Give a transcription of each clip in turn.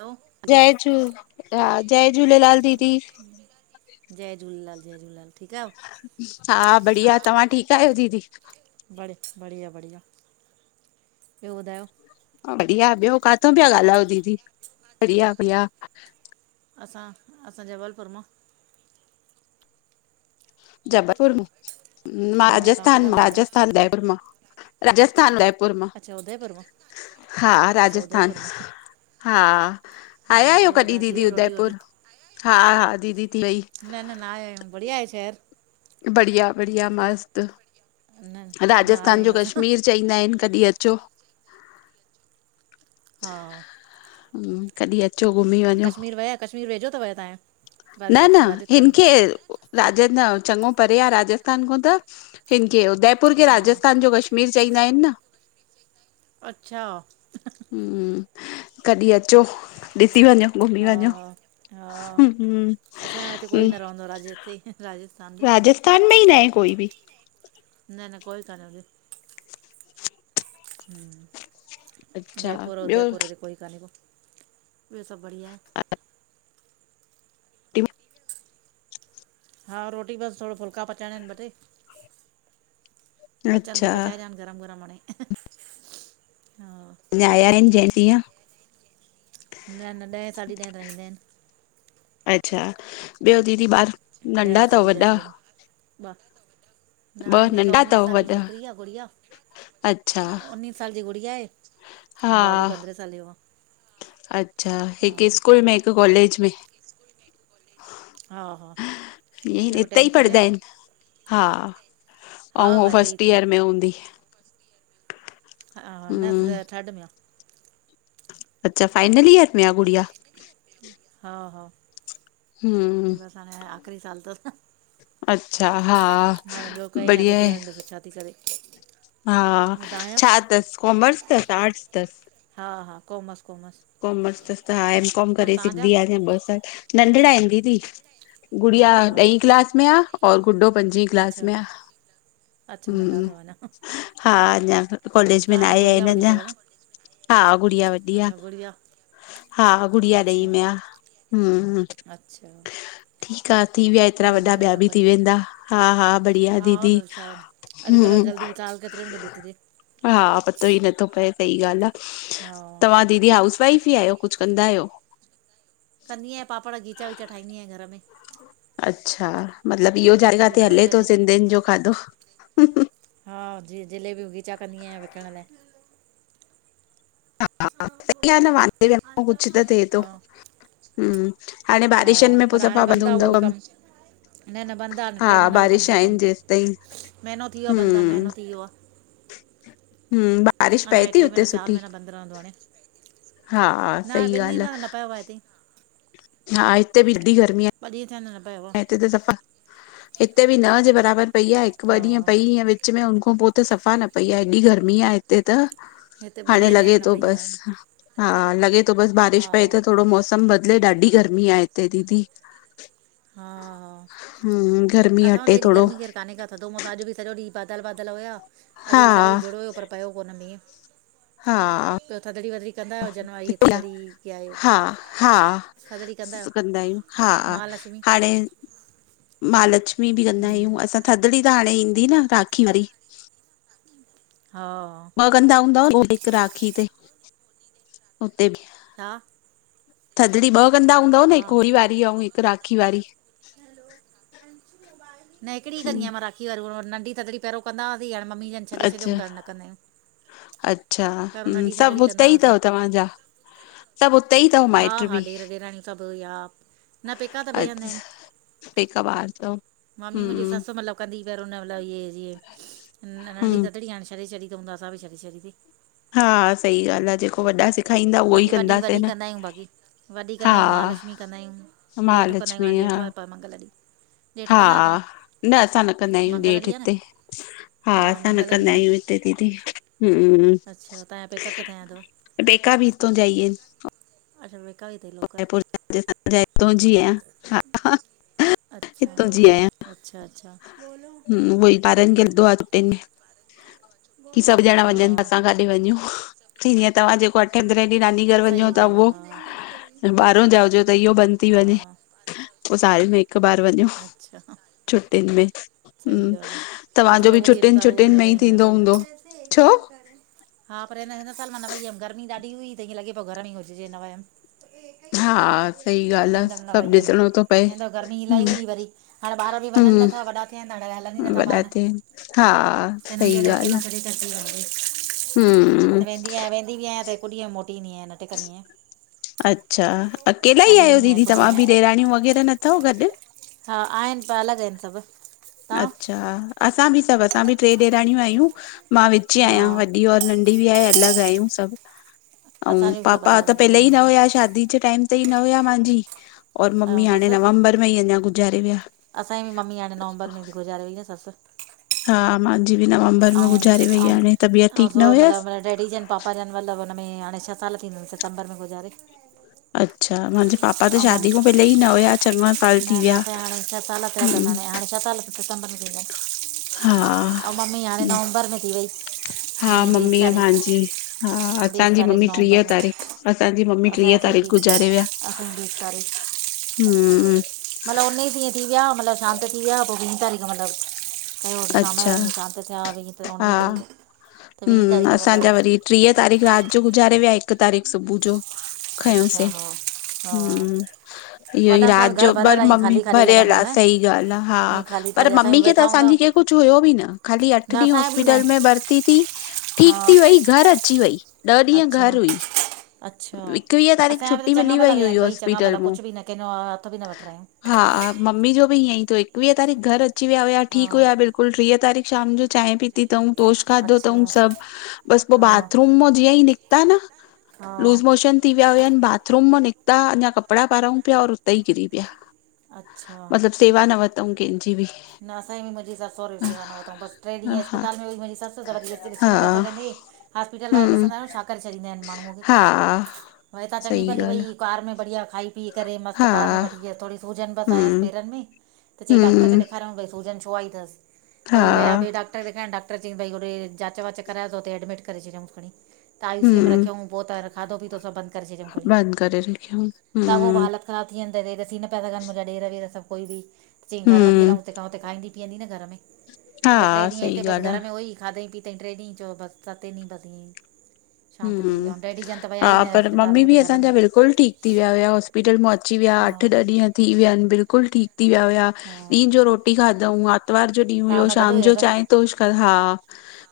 हलो जी जय झूल हां जय झूलेलाल दीदी जय झूलेलाल जय झूलेलाल ठीक आहियो हां बढ़िया तव्हां ठीक आहियो दीदी बढ बढ़िया बढ़िया ॿियो ॿुधायो बढ़िया ॿियो काथों पिया ॻाल्हायो दीदी बढ़िया बढ़िया असां असां जबलपुर मां जबलपुर मां हा तव्हां राजस्थान किथां था ॻाल्हायो? राजस्थान उदयपुर राजस्थान उदयपुर उदयपुर मां अच्छा उदयपुर मां हा अच्छा उदयपुर राजस्थान मां। हा हा आया आहियो ॿियो कॾहिं ॿुधाए थी दीदी वई रोटी वोटी? उदयपुर हा हा दीदी थी वई खेर बढ़िया बढ़िया मस्त न न आया राजस्थान जो आहियूं असां। कश्मीर चईंदा आहिन कॾहिं अचो हां हम्म कॾी अच अचो घूमी कश्मीर विया कश्मीर वेझो थव तहांयो न न हिन खें राजन चंगो परे आह राजस्थान खां त हिनखे उदयपुर खे हा राजस्थान जो कश कश्मीर चईंदा आहिन न अछा हम्म कॾहिं अचो ॾिसी वञो घुमी हा वञो हा हा हम्म असांजो हिते कोई हम्म, न रहंदो आहे राज हिते राजस्थान बी तन में ई न आहे कोई बी न न कोई काने ॾे हम अच्छा जयपुर ॿियो उदयपुरे हिते कोई कानेको् ॿियो सभु बढ़िया आहे ट [unintelligible] हा रोटी बसि थोरो फुलका पचाइणा आहिनि ॿ टे अचनि त अच्छा पचाए ॾियानि गरम गरम हाणे हा अञा आया आहिन जंहिं ॾीअं न न ॾहे साढी ॾहे ताई ईंदा आहिन अच्छा ॿियो दीदी ॿार आहिनि ॾह नंढा अथव साढी ॾह वॾा थी वेंदा न वॾा ॿ आहिन हिक नंढा उन्नीस अथव साल ॼी वॾा छोकिरी आहे गुड़िया अच्छा न उन्नीस साल जी गुड़िया आहे हा बाबू पंद्रहें साले ॼो अच्छा हिकु स्कूल में हिकु कॉलेज में हा हा ईअ हिकु हिते ई टेंथ में पढ़ंदा आहे आहिन हा हा ऐं हू हा हिते ई फस्ट हिते ई ईयर में हूंदी हा ह नथ त हम्म थर्ड में आ अच्छा फाइनल ईयर में आ गुड़िया हा हा हम बसि हाणे आख़िरी साल तस न अच्छा हा ॿियो कईं बढ़िया अॻिते आहे हाणे छा थी करे हा ऐं तव्हांजा छा अथसि कॉमर्स अथसि आर्ट्स अथसि हा हा काॅमर्स काॅमर्स कॉमर्स अस त हा एम काॅम करे सघंदी आहेस ॿ साल नंढिड़ा आहिन दीदी गुड़िया ॾही अच्छा क्लास में आ और गुॾडो पंजी क्लास में आ अच्छा नंढा हमम अथव अञा हा अञा कॉलेज में न तव्हांजो आया गुड़िया अन वॾी अञा अथव न हा गुड़िया वॾी आ अच्छा गुड़िया हा गुड़िया ॾई अच्छा में आ हम अच्छा ठीकु आहे थी विया हेतिरा ॿियो वॾा ॿुधायो ॿिया सभु बि थी बढ़िया वेंदा हा हा बढ़िया हा दीदी ॿियो छा अॼुकल्ह हम्म जल्दी साल केतिरे में तो बितजे हा पतो ई नथो पए सही ॻाल्हि आहे हा दीदी हाउस वाइफ ई आहियो कुझु कंदा आहियो कंदी आहियां पापड़ खीचा वीचा ठाहींदी आहिया घर में अच्छा मतलॿु इहो जाॾे काथे खीचा हले वीचा थो जे सिंधियुनि ॼो खाधो हा ॼिअ् जिलेबीयूं खींचा कंदी आहियां विकण लाइ हा सई आहे न वांदे वेहण खां कुछ त थिए थो हा हम हाणे हा बारिशनि में पर पोइ हाणे सफ़ा बंदि आहे उहो बि हूंदव कमु न न बंदि आहे हाणे हा टे महीना त बारिश बंदि आहे आहिन कमु जेसि ताईं महीनो थी वियो आहे बंदि आहे हम महीनो थी वियो आहे हम बारिश अञा पए हे थी टे हुते महीना चारि सुठी महीना बंदि रहंदो हाणे हा न सही ॿिनि ॾींहंनि ॻाल्हि खां त न पयो आहे हिते हा हिते ॿि एॾी गर्मी आहे परिह खां न पयो आहे ऐं हिते त सफ़ा हिते बि न जे बराबरि पई आहे हिकु ॿ हा ॾींहं पई विच में हुनख खां पोइते सफ़ा न पई आहे एॾी गर्मी आहे हिते त हिते ॿ ॾींहं हाणे थिया आहिनि लॻे न तो पई आहे बसि, हा, लॻे तो बसि बारिश पए हा त थोड़ो मौसम बदिले ॾाढी गर्मी आ, हिते दीदी। हा- हा, हम्म गर्मी असां वट त हटे एॾी थोरो गर्मी खेर काने का थधो मो त अॼु बि सॼो ॾींहुं बादल -बादल हुया, अॼ हा बि सॼो ॾींहुं जुड़ हुयो पर पियो कोन मींह, हा त थधड़ी वधड़ी कंदा आहियो, जनिवइ थधड़ी कीअं आहे? हा हा थदड़ी कंदा आहियो? आहियूं हा महालक्ष्मी हाणे महालक्ष्मी बि कंदा आहियूं, असां थधिड़ी त हाणे ईंदी न राखी वारी। हा। ॿ कंदा हूंदव? हिकु राखी ते, हुते बि हा। थदिड़ी ॿ कंदा हूंदव न हिकु हा होरी वारी अउं हिकु राखी वारी? न हिकड़ी हम्म, कंदी आं मां राख खीअ वर नंढी थदड़ी पहिरों कंदा हासीं, हाणे मम्मी जन छॾे अच्छा छॾियऊं त न कंदायूं। अच्छा, हुं- थधड़ी सभु उते कंदा ई हुआसीं तव तव्हांजा? सभु हुते ई अथव हा माइट -हा, बि ॾेर ॾेराणीयूं सभु, या न पेका त अ बे हंंद आहिनि। पेका ॿाहर तव, मम्मी मुंहिंजी हम्म ससु मतिलबु कंदी करो न मतिल इये नंढी हम्म, थदड़ी हाणे छॾे छॾी तऊं त असां बि छॾे छॾी सीं। हा, सही ॻाल्हि आ, जेको वॾा सेखारींदा उहो ई बाक़ी वॾी- कंदासीं वॾी न। कंदा आहियूं बाक़ी। वॾी हा, कंदा आहियूं, महालक्ष्मी कंदायूं, ॾेठि कंदा आहियूं महालक्ष्मी हाणे हा, ॾेठ आ, पर मंगल ॾींहुं। ॾेठ हा, कंदा आहियो तव्हां न असां न कंदा आहियूं मंगल ॾेठ ॾींहुं आहे हिते, हा असां न मंगल कंदा ॾींहुं आहे आहियूं। दीदी हम [inaudible] तांया पेका किथां या तव? पेका भी हितऊं जा ई इनि। अच्छा पेका भी हिते ई। हित जी आहियां हा हा [unintelligible] अच्छा- अच्छा -अच्छा, हम्म कि सभु ॼणा हा वञनि ता असां काॾे वञूं, चईंदी आं तव्हां जेको केंदरेह ॾींहुं नानी घर वञो सही ता उहो, ॻाल्हि आहे ॿाहरों जा हुजो त इयो बंदि थी हा वञे, पो साल में हिकु बार वञों। हा अच्छा छुट्टियुनि में, हम्म। सही ॻाल आ। असां तव्हांजो त उओ बि इन छुटियुनि साल उहो बि छुटियुनि न में ई वियाऊं हिन थींदो साल त। हूंदो? छो? हा, पर हिन हिन साल मां न वई हुमि गर्मी ॾाढी हुई त ईअं लॻे पो घर में ई हुजजे न वयमि। हा सही ॻाल्हि आ, हिन दम न सभु वईयमि ॾिसणो थो पए। हिनदव गर्मी इलाई हम्म हुई वरी हाणे ॿार बि वञनि हम्म नथा वॾा थियाइनि त हाणे हलनि ई नथा वॾा ॿार, थिया आहिनि, हा त इननखे सही वरी ॻाल्हि अकेलो आ। छॾे ी [inaudible] हम्म त वेंदी आयां वेंदी बि आहियां त हिक ॾीहं में मोटी ईंदी आयां, न टिकंदी आं। अच्छा, अकेला ई आहियो ईंदी आहियां दीदी हिकु तव्हां ॾींहं बि में ॾेराणियूं वग़ैरह न थव गॾु? हा, आहिनि पर अलॻि इनि सभु। तव्हां अच्छा, असां बि सभु असां बि ट्रे ॾेराणियूं आहियूं, मां विची हा आहियां वॾी और नं ढ़ी भी आहे अलग आहियूं सभु, अउं असांजी बि सभु पापा अलॻि त अलॻि थी पहले ई वियूं आहिनि न हुया हाणे शादी जे टाइम ते ई न हुया मांजी और ऐं मम्मी हाणे ससु नवंबर में ई अञा गुज़ारे विया। असांजी बि मम्मी हाणे नवंबर‌ में ती गुज़ारे वई न ससु। हा, मां जी बि नवंबर में ऐं गुज़ारे वई, हाणे तबियत ठीकु न हुयसि। डेबी जन, पापा जन मतिलब हुन में हाणे छह साल थींदन सितंबर में गुज़ारे। अच्छा माहिंजे पापा त ऐं मम शादी खां पहले ई न हुया चङा साल न थी न विया असां हाणे छसाल थया कंद हम्म हाणे छ साल हा [unintelligible] ऐं मम्मी हाणे नवंबर में थी वई। हा वीह ॿीस मम्मीअ तारीख़ मुंहिंजी हा ॿीस असांजी तारीख़ ममी टीह नवंबर में तारीख़ तहांजी मम्मी असांजे टीह असांजी तारीख़ बि गुज़ारे विया असांजी ॿीस तारीख़ हूं। मतिलबु उन ई ॾींहं थी विया मतिलबु शांत थी विया पोइ वीह तारीख़ मतिलबु कयो शाम जो अच्छा ईअं शांत थिया वीह हा उणिवीह तारीख़ त वीह हम्म तारीख़ असांजा मतिलबु वरी टीह तारीख़ रात जो गुज़ारे विया हिकु तारीख़ सुबुह जो अच्छा खयोंसीं। हा हा हूं इहो ई वॾनि सां रात बि घरु जो भरियल पर आहे ईअं मम्मी ख़ाली ख़ाली भरियल लॻंदो आहे न सही ॻाल्हि आहे हा ईअं ख़ाली पर ख़ाली असां मम्मी बि खे त वेठा हूंदा असांजी के कुझु हुयो बि न ख़ाली अठ न ॾींहं असांजा बि न हॉस्पिटल में बरती थी हा ठीक थी वई घर अची वई ॾह ॾींहं घर अच्छा हुई अच्छा एकवीह तारीख़ असांजा बि त छुटी चङा मिली भला वई विया हुई आहिनि ॿई चङा हॉस्पिटल भला मां कुझु बि न कंहिंज हथ बि न वठायूं। हा मम्मी जो बि ईअं ई थियो एवीह तारीख़ घर अची वि हुया हा ठीकु हुया बिल्कुलु कुल टीह तारीख़ शाम जो चांय भी पी अथऊ तोश खाधो अच्छा अथऊं सभु बस पोइ हा बाथरूम मां जीअं ई निकिता न हा लूस मोशन थी विया हुनि बाथरूम मां निकिता अञा कपिड़ा पारूं पिया और उते ई किरी पिया। अच्छा मतिलबु सेवा न वरितऊं कंहिंजी बि। न असजी मुंहिंजी सस सुरे सेवा न वठऊं हा बसिेॾींहं अस्पताल मेंई मुंहिंजीसु वरीस्त ॾिसी न पि हा सघंदे हॉस्पिटल वारा हम्म ॾिसंदा आहियो छा करे छॾींदा आहिनि माण्हूअ खे हा भई तवां चङी सही भली ॻाल्हि भई कार में बढ़िया खाई पी करे आ मस्तु हा कार में वठी आसि थोॾी सूजन बसि आयसि हम्म पेरनि में। त चई डॉक्टर हम्म खेॾेखारियऊ भई सूजन छो आ ई अथसि हा उहई वियाॿिए डॉकर डकरेखण डक्टर चई भई होॾे जांच वाच कराएयो तते एडि करे छियऊं खणी त आई सी में हम्म रखऊूं पोइ त खाधो पीतो सभु बंद करे छॾियऊं खी बंदि करे रखियऊं ताॻो बि हम्म हालत ख़राब थी वेंदा देर सी न पैसानि मुंहिंजा ॾेर वर सभुई बि चईं घर वठी हम्म हलऊूं [inaudible] त हा सही ॻाल्हि आ ट्रेनंग च बस सतेनी बती शांत थी वी हम्म ऑऊ डेडी हा पर मम्मी बि असांजा बिल्कुल ठीकु थी विया हुआ हॉस्पिटल मां अची विया अठ हा ॾह ॾींहं थी विया आहिनि बिल्कुलु ठीकु थी विया हुया हा ॾींहं जो रोटी खाधऊं आरितवार जो ॾींहुं तव्हां हुयो सां गॾु शाम जो हुयव चाहिं तोश हा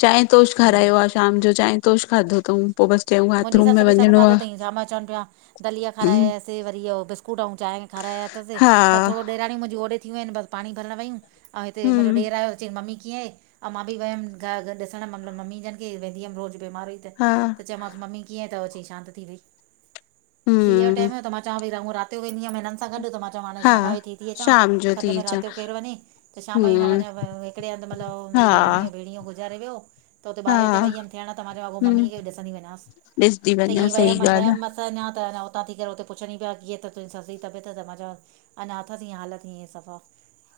चाहि तोश हम्म खारायो आ। शाम जो चाहे तोश खाधो अथऊं पो बस चयो मुंहिंजी ससु बि सभु खाधो अथईं छाम चवनि पिया दलीया आ खारायसि वरी इहो बिस्कुट ऐं चांहि खाराया अथसि बस हा, थोॾो ॾेराणियूं मुंहिंजी ओॾे थी वूं आहिनि बसि पाणी भरण वयूं। ऐं हिते मांजो हम्म, ॾेर आयो। चई मम्मी कीअं आहे ऐं मां बि वियमि घ ॾिसणु मतिलबु मम्मी जनि खे वेंदी हुअमिज़ बीमार हुई हा, चयोमांसि मम्मी कीअं थो अचे शांत थी वई सीअए जो हम्म, टेम त मां चवां भई रात जो वेंदी हुअमि हिननि गॾु त मां चवां हाणे हा। शाम जो थी अचां शाम जो थधि थी में अचां, रात जो केरु वञी त शाम जो मां हम्म, वञा हिकिड़े हंधि मतलब हा, मुंहिंजी ॾेराणीअ जो भेणीयो जो गुज़ारे वियो। त हुते बॿारे ते हा, वई हुमि थियण त मां चयो मम्मी हम्म। खे ॾिसंदी वञसि ॾिसंदी ह वञा, सही ॻाल्हि आ, वमिमि अस अञा त उतां थी करे उते पुछणीया कीअं तुंहिंज सस जीबियत त मां चयो अनाथ जीअं हालत ई सफ़ा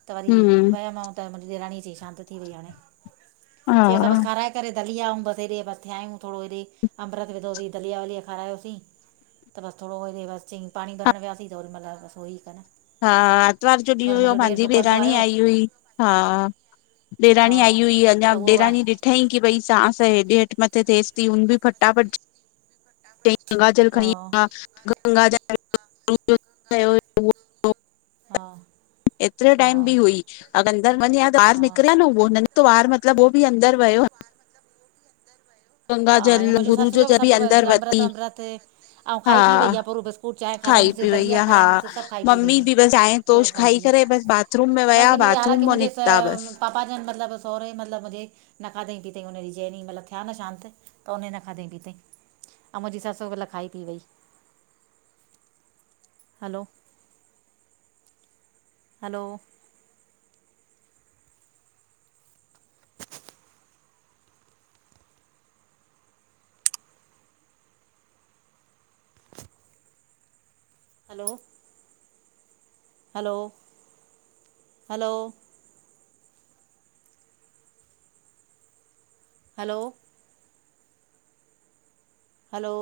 त वरी हम्म, वियमि त मुंहिंजी ॾेराणी चई शांत थी वई हाणे चई असां बस हा। खाराए। करे दलिया अऊं बस हेॾे बसि थियायूं थोरो हेॾे ई, अमृत विधोसीं दलिया वलीया खारायोसीं। त बसि थोरो हेॾे वरी बसि चईं पाणी भरण वियासीं त ओॾी महिल बसि हो ई कान। हा हा, आरितवार जो ॾींहुं पर हुयो, मुंहिंजो ॾेर मांजी डुकंदो ॾेराणी आयो आई हुई, हा। हा ॾेराणी आई हुई, अञां त उहो वा ॾेराणी ॾि ॾिठईं कि भई सांस हेॾे हेठि मथे थेएस ती, हुन बि फटाफट चाईं गंगा जल हा खणी आ, गंगा जल [unintelligible] गंगा हुयो, जल [unintelligible] उहो एतिरे टाइम बि हुई, अगिर अंदरि वञें हा त ॿाहिरि निकिरे आ न। उहो न निकितो ॿाहरि मतिलबु उहो बि अंदरि वियो। हा गंगा जल हा, मुंहिंजे गुरू ससु जो बि जल सभु अंदर वयसि वती अमृत अमृत, अऊं हा खाई पी वई आ पूरो बरोबस्। चांहि खाई खारायऊंसि उसे पी वई दलिया आहे हा खारायऊंसि सभु खाई पी वई मम्मी आ, बि बसि चांहि पूरो तोश खाई पी वई। करे बसि बाथरूम में विया बल्कि मुझे, बाथरूम हालकी मां मझे निकिता सब बसि पपा जन मतिलबु सहुरे मतिलबु मुंहिंजे न खादईं पीतईं हुन ॾीहुं जंहिं ॾींहुं थिया न शांत। त उन न खादईं पीतईं, अऊ मुंहिंजी ससु ओमल खाई पी वई। Hello. Hello. [unintelligible] Hello. Hello, hello. Hello. हलो।